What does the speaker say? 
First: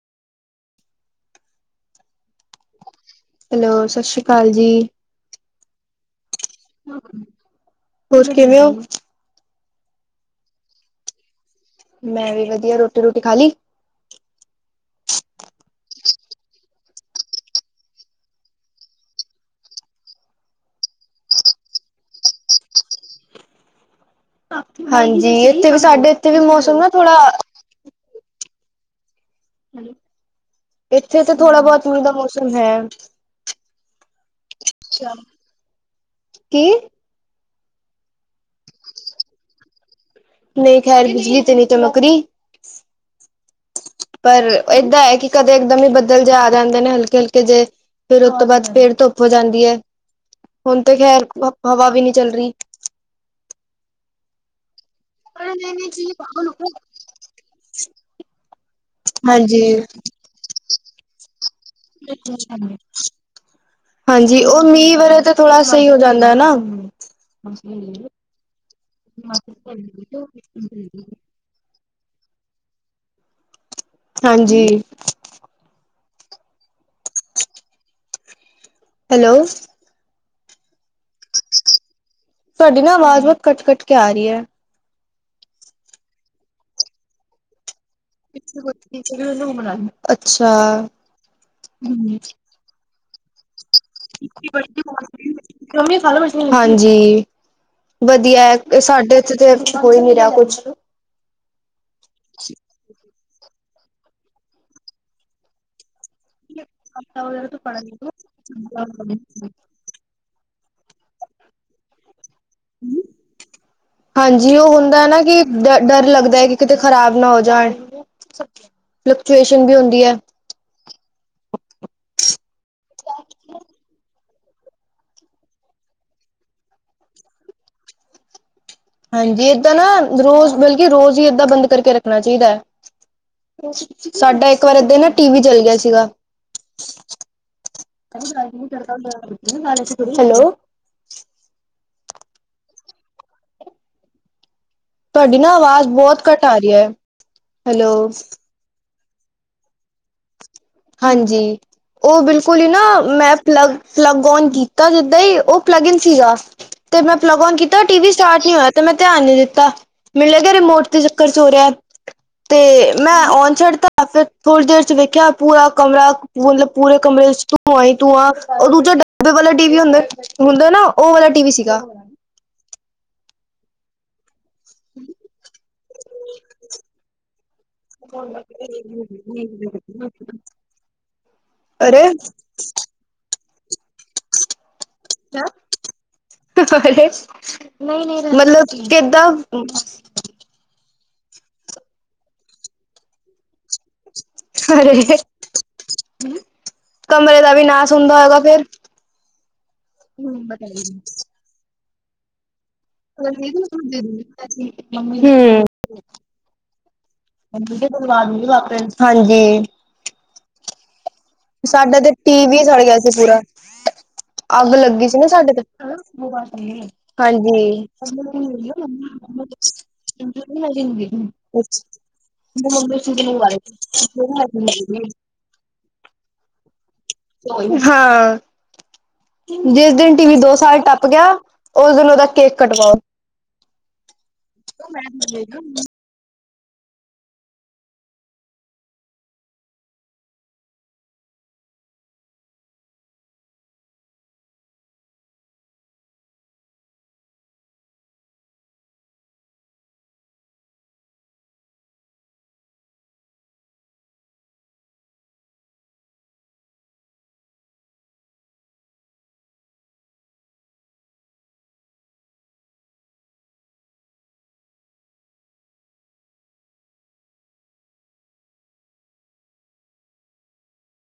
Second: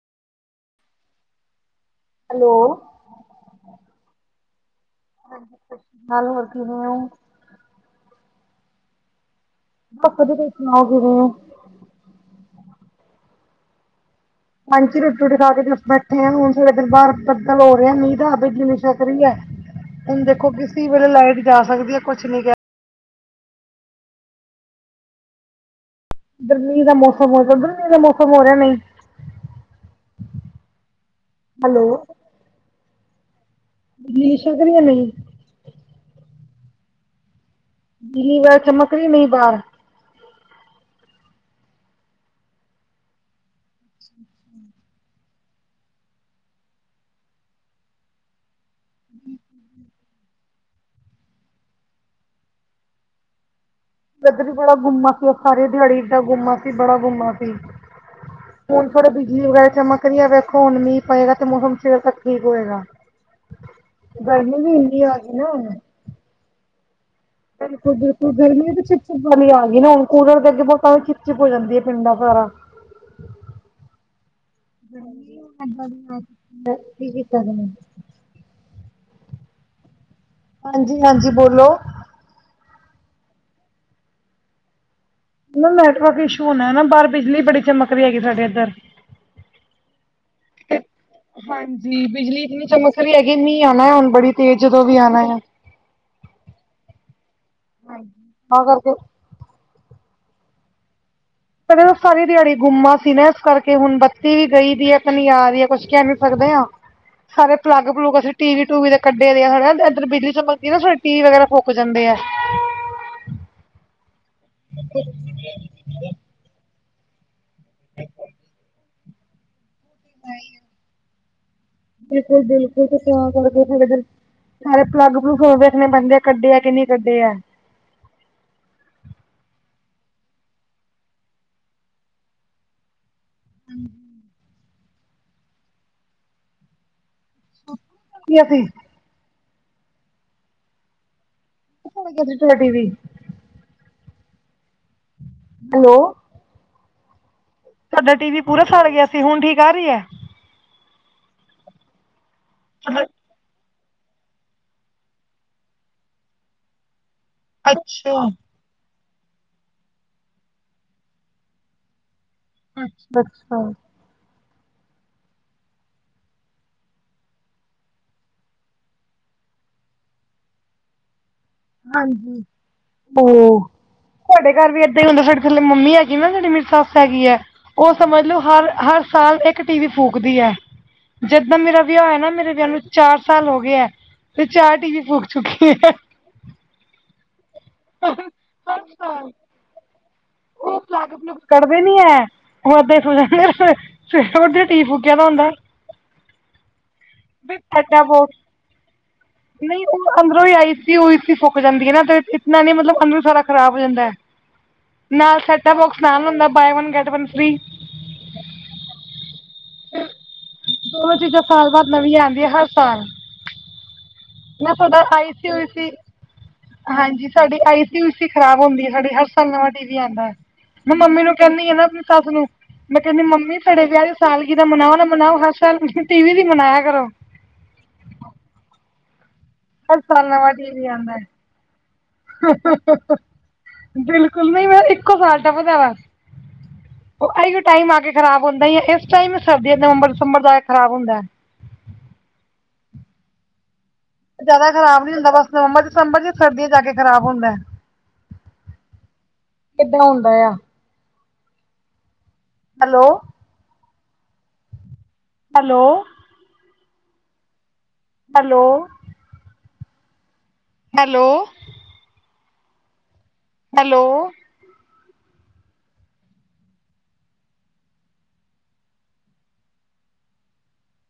Hello! Hello, ਸਤਿ ਸ੍ਰੀ ਅਕਾਲ ਜੀ। [inaudible] ਹੋਰ ਕਿਵੇਂ ਹੋ? ਬਸ ਵਧੀਆ, ਤੁਸੀਂ ਸੁਣਾਉ ਕਿਵੇਂ ਹੋ? ਮੈਂ ਵੀ ਵਧੀਆ, ਰੋਟੀ-ਰੁਟੀ ਖਾ ਲਈ। ਹਾਂਜੀ, ਰੋਟੀ-ਰੁਟੀ ਖਾ ਕੇ ਬਸ ਬੈਠੇ ਆ, ਹੁਣ ਥੋੜ੍ਹਾ ਦੇਰ ਬਾਹਰ ਬੱਦਲ ਹੋ ਰਿਹਾ ਮੀਂਹ ਦਾ, ਬਿਜਲੀ ਲਿਸ਼ਕ ਰਹੀ ਹੈ। ਹੁਣ ਦੇਖੋ, ਕਿਸੀ ਵੇਲੇ ਲਾਈਟ ਜਾ ਸਕਦੀ ਹੈ। ਕੁੱਛ ਨੀ ਕ ਹਾਂਜੀ, ਇੱਥੇ ਵੀ ਸਾਡੇ ਵੀ ਮੌਸਮ ਗਰਮੀ ਨਾ ਦਾ ਥੋੜਾ ਮੌਸਮ ਹੋ ਰਿਹਾ, ਉਧਰ ਮੀਂਹ ਦਾ ਮੌਸਮ ਹੋ ਰਿਹਾ ਨਹੀਂ ਇੱਥੇ ਤਾਂ, ਥੋੜਾ ਹੈਲੋ ਬਹੁਤ ਮੀਂਹ ਦਾ ਮੌਸਮ ਹੈ। ਬਿਜਲੀ ਲਿਸ਼ਕ ਰਹੀ ਹੈ, ਨਹੀਂ? ਕੀ? ਬਿਜਲੀ ਬਾਹਰ ਚਮਕ ਰਹੀ ਹੈ, ਨਹੀਂ ਬਾਹਰ ਨਹੀਂ ਖੈਰ, ਬਿਜਲੀ ਤੇ ਨੀ ਚਮਕ ਰਹੀ। ਪਰ ਏਦਾਂ ਹੈ ਕਿ, ਕਦੇ ਇਕਦਮ ਹੀ ਬੱਦਲ ਜ ਆ ਜਾਂਦੇ ਨੇ ਹਲਕੇ-ਹਲਕੇ ਜੇ ਫੇਰ ਉਹਤੋਂ ਬਾਅਦ ਫੇਰ ਧੁੱਪ ਹੋ ਜਾਂਦੀ ਹੈ, ਹੁਣ ਤਾਂ ਖੈਰ ਹਵਾ ਵੀ ਨਹੀਂ ਚੱਲ ਰਹੀ। ਇਧਰ ਵੀ ਬੜਾ ਗੁੰਮਾ ਸੀ। ਸਾਰੇ ਦਿਹਾੜੀ ਇਦਾਂ ਗੁੰਮਾ ਸੀ, ਬੜਾ ਗੁੰਮਾ ਸੀ। ਹੁਣ ਥੋੜਾ, ਬਿਜਲੀ ਹਾਂਜੀ ਵਗੈਰਾ ਚਮਕ ਰਹੀ ਹੈ, ਵੇਖੋ ਹੁਣ ਮੀਂਹ ਪਏਗਾ ਤੇ ਮੌਸਮ ਸਵੇਰ ਤੱਕ ਠੀਕ ਹੋਏਗਾ। ਹਾਂਜੀ, ਗਰਮੀ ਉਹ ਵੀ ਮੀਂਹ ਇੰਨੀ ਆ ਵਰੇ ਗਈ ਤਾਂ ਨਾ ਥੋੜਾ ਸਹੀ ਜਾਂਦਾ, ਹੈ ਨਾ ਬਿਲਕੁਲ-ਬਿਲਕੁਲ ਗਰਮੀ ਵੀ ਚਿਪ-ਚਿਪ ਵਾਲੀ ਆ ਗਈ ਨਾ ਹੁਣ, ਕੂਲਰ ਦੇ ਅੱਗੇ ਬਹੁਤਾ ਚ ਚਿੱਪ ਹੋ ਜਾਂਦੀ ਹੈ ਪਿੰਡਾਂ, ਸਾਰਾ ਹਾਂਜੀ [inaudible] ਹੈਲੋ। ਹਾਂਜੀ-ਹਾਂਜੀ, ਬੋਲੋ। ਤੁਹਾਡੀ ਨਾ ਆਵਾਜ਼, ਬਹੁਤ ਕੱਟ-ਕੱਟ ਕੇ ਆ ਰਹੀ ਹੈ। ਨੈਟਵਰਕ ਇਸ਼ੂ ਹੋਣਾ ਨਾ, ਬਾਹਰ ਬਿਜਲੀ ਬੜੀ ਚਮਕ ਰਹੀ ਹੈਗੀ ਸਾਡੇ ਇੱਧਰ ਅੱਛਾ। ਹਾਂਜੀ, ਬਿਜਲੀ ਇਤਨੀ ਚਮਕ ਰਈ ਹੈਗੀ ਮੀਂਹ ਆਉਣਾ ਹੁਣ ਬੜੀ ਤੇਜ਼ ਜਦੋਂ ਵੀ ਆਉਣਾ ਆ। [unintelligible] ਹਾਂਜੀ। ਵਧੀਆ ਤਾਂ ਐ ਕਰਕੇ ਸਾਡੇ ਹੋਈ ਨੀ ਰਿਹਾ ਕੁਛ। ਕਦੇ ਤਾਂ ਸਾਰੀ ਦਿਹਾੜੀ ਗੁੰਮਾ ਸੀ ਨਾ ਏਸ ਕਰਕੇ ਹੁਣ ਬੱਤੀ ਵੀ ਗਈ ਦੀ ਐ ਤਾਂ ਨੀ ਆ ਰਹੀ ਐ ਕੁਛ ਕਹਿ ਸਕਦੇ ਹਾਂ, ਸਾਰੇ ਪਲੱਗ -ਪਲੁਗ ਅਸੀ ਟੀਵੀ -ਟੂਵੀ ਦੇ ਕੱਢੇ ਦੇ ਆ, ਹੈਨਾ ਏਧਰ ਬਿਜਲੀ ਚਮਕਦੀ ਏ ਨਾ ਸਾਡੇ ਟੀਵੀ ਵਗੈਰਾ ਫੁਕ ਜਾਂਦੇ ਐ। ਹਾਂਜੀ ਓ ਹੁੰਦਾ ਐ ਨਾ, ਕਿ ਡ ਡਰ ਲੱਗਦਾ ਐ ਕਿ ਕਿਤੇ ਖ਼ਰਾਬ ਨਾ ਹੋ ਜਾਣ, ਫਲਕਚੁਏਸ਼ਨ ਵੀ ਹੁੰਦੀ ਐ। ਬਿਲਕੁਲ- ਬਿਲਕੁਲ, ਤੇ ਤਾਂ ਆ ਕਰਕੇ ਥੋੜੇ ਦਿਨ ਸਾਰੇ ਪਲੱਗ- ਪਲੁਗ ਵੇਖਣੇ ਪੈਂਦੇ ਐ, ਕੱਢੇ ਐ ਕਿ ਨਹੀਂ ਕੱਢੇ ਐ। ਹਾਂਜੀ, ਏਦਾਂ ਨਾ ਰੋਜ਼ ਬਲਕਿ ਰੋਜ਼ ਈ, ਏਦਾਂ ਬੰਦ ਕਰਕੇ ਰੱਖਣਾ ਚਾਹੀਦਾ ਐ। ਸਾਡਾ ਇਕ ਵਾਰ ਏਦਾਂ ਈ ਨਾ, ਟੀਵੀ ਜਲ ਗਿਆ ਸੀਗਾ। ਕੀ ਅਸੀਂ ਹੈਲੋ। [unintelligible] ਤੁਹਾਡੀ ਨਾ ਆਵਾਜ਼ ਹੈਲੋ ਬਹੁਤ ਘਟ ਆ ਰੀ ਏ। ਤੁਹਾਡਾ ਟੀਵੀ ਪੂਰਾ ਸੜ ਗਿਆ ਸੀ। ਹਣ ਠੀਕ ਆ ਰਹੀ ਹੈ। ਹਾਂਜੀ। ਉਹ ਬਿਲਕੁਲ ਹੀ ਨਾ ਮੈਂ ਪਲੱਗ ਪਲੱਗ ਓਨ ਕੀਤਾ। ਜਿੱਦਾਂ ਹੀ ਉਹ ਪਲੱਗ ਇਨ ਸੀਗਾ ਤੇ ਮੈਂ ਪਲੱਗ ਓਨ ਕੀਤਾ ਟੀ ਵੀ ਅੱਛਾ ਸਟਾਰਟ ਨਹੀਂ ਹੋਇਆ। ਤੇ ਮੈਂ ਧਿਆਨ ਨੀ ਦਿੱਤਾ ਮੈਨੂੰ ਲਗਿਆ ਰਿਮੋਟ ਤੇ ਚੱਕਰ ਚ ਹੋ ਰਿਆ ਐ। ਤੇ ਮੈਂ ਅੱਛਾ ਓਨ ਅੱਛਾ ਛੱਡਤਾ ਫਿਰ ਥੋੜ੍ਹੀ ਦੇਰ ਚ ਵੇਖ ਖਿਆ ਪੂਰਾ ਕਮਰਾ ਮਤਲਬ ਪੂਰੇ ਕਮਰੇ ਚ ਧੁਆਂ ਈ ਧੁਆਂ ਓਰ ਓਦੋਂ ਦੂਜਾ ਡਬੇ ਵਾਲਾ ਟੀ ਵੀ ਹੁੰਦਾ ਐ ਹੁੰਦਾ ਨਾ ਓ ਵਾਲਾ ਟੀ ਵੀ ਸੀਗਾ। ਹਾਂਜੀ। ਓ ਤੁਹਾਡੇ ਘਰ ਵੀ ਏਦਾਂ ਈ ਹੁੰਦਾ ਸਾਡੇ ਥੱਲੇ ਮੰਮੀ ਹੈਗੀ ਨਾ ਜੇਹੜੀ ਮੇਰੀ ਸੱਸ ਹੈਗੀ ਐ। ਓ ਸਮਝ ਲਓ ਹਰ ਹਰ ਸਾਲ ਏਕ ਟੀ ਵੀ ਫੂਕਦੀ ਐ। ਜਿੱਦਾਂ ਮੇਰਾ ਵਿਆਹ ਅਰੇ ਹੋਇਆ ਨਾ ਮੇਰੇ ਵਿਆਹ ਨੂੰ ਚਾਰ ਸਾਲ ਹੋ ਗਏ ਐ ਤੇ ਚਾਰ ਟੀ ਵੀ ਫੂਕ ਚੁੱਕੀ ਐ। ਨਈ ਨਈ ਮਤਲਬ ਕਿਦਾਂ? ਕੱਢਦੇ ਨੀ ਏ ਓਹ ਐਦਾਂ ਹੀ ਸੋ ਜਾਂਦੇ ਸਵੇਰੇ ਉਠਦੇ ਟੀ ਵੀ ਫੂਕਿਆ ਅਰੇ ਦਾ ਹੁੰਦਾ ਐ। ਕਮਰੇ ਦਾ ਵੀ ਨਾਸ ਹੁੰਦਾ ਹੋਏਗਾ ਫੇਰ। ਨਈ ਓਹ ਅੰਦਰੋਂ ਹੀ ਆਈ ਸੀ ਉ ਸੀ ਫੁਕ ਜਾਂਦੀ ਏ ਨਾ ਤੇ ਇਤਨਾ ਨੀ ਮਤਲਬ ਅੰਦਰੋਂ ਸਾਰਾ ਖਰਾਬ ਹੋ ਜਾਂਦਾ ਐ। [unintelligible] ਹੁੰਦਾ buy one get one free [unintelligible] ਹਾਂਜੀ ਓ ਚੀਜ਼ਾਂ ਸਾਲ ਬਾਦ ਸਾਡਾ ਤੇ ਨਵੀਆਂ ਆਂਦੀਆਂ ਟੀਵੀ ਹਰ ਸੜ ਗਿਆ ਸਾਲ। ਸੀ ਪੂਰਾ, ਅੱਗ ਨਾ ਤੁਹਾਡਾ ਲੱਗੀ ਨਾ ਆਈ ਸੀ ਸਾਡੇ ਤੇ, ਊ ਸੀ ਹਾਂਜੀ ਸਾਡੀ ਆਈ ਸੀ ਊ ਸੀ ਖਰਾਬ ਹੁੰਦੀ ਐ ਸਾਡੀ [unintelligible] ਟੀ ਵੀ ਆਂਦਾ ਐ। ਮੈਂ ਮੰਮੀ ਨੂੰ ਕਹਿੰਨੀ ਆ ਨਾ ਆਪਣੀ ਸੱਸ ਨੂੰ ਮੈਂ ਕਹਿੰਨੀ ਮੰਮੀ ਸਾਡੇ ਵਿਆਹ ਦੀ ਸਾਲ ਗਿਰਾ ਮਨਾਓ ਨਾ ਮ ਹਾ ਹਰ ਸਾਲ ਟੀ ਵੀ ਦੀ ਮਨਾਇਆ ਕਰੋ। ਹਾਂ। ਜਿਸ ਹਰ ਦਿਨ ਟੀ ਸਾਲ ਵੀ ਨਵਾਂ ਦੋ ਸਾਲ ਟੀਵੀ ਟੱਪ ਆਂਦਾ ਗਿਆ ਐ। ਓਸ ਦਿਨ ਔਦਾ ਬਿਲਕੁਲ ਨਈ ਵ ਇੱਕੋ ਸਾਲ ਟੱਪਦਾ ਵਾ। [unintelligible] ਓ ਐਈਓ ਟਾਈਮ ਆ ਕੇ ਖਰਾਬ ਹੁੰਦਾ ਹੈ ਯਾ ਏਸ ਟਾਈਮ ਸਰਦੀ ਨਵੰਬਰ ਦਸੰਬਰ ਚ ਆ ਕੇ ਖਰਾਬ ਹੁੰਦਾ ਐ। ਜਾਦਾ ਖਰਾਬ ਨੀ ਹੁੰਦਾ ਬਸ ਨਵੰਬਰ ਦਸੰਬਰ ਚ ਸਰਦੀਆਂ ਜਾ ਕੇ ਖਰਾਬ ਹੋਦਾ ਐ। ਕਿੱਦਾਂ ਹੁੰਦਾ ਏਆ। Hello. Hello. Hello. Hello. Hello.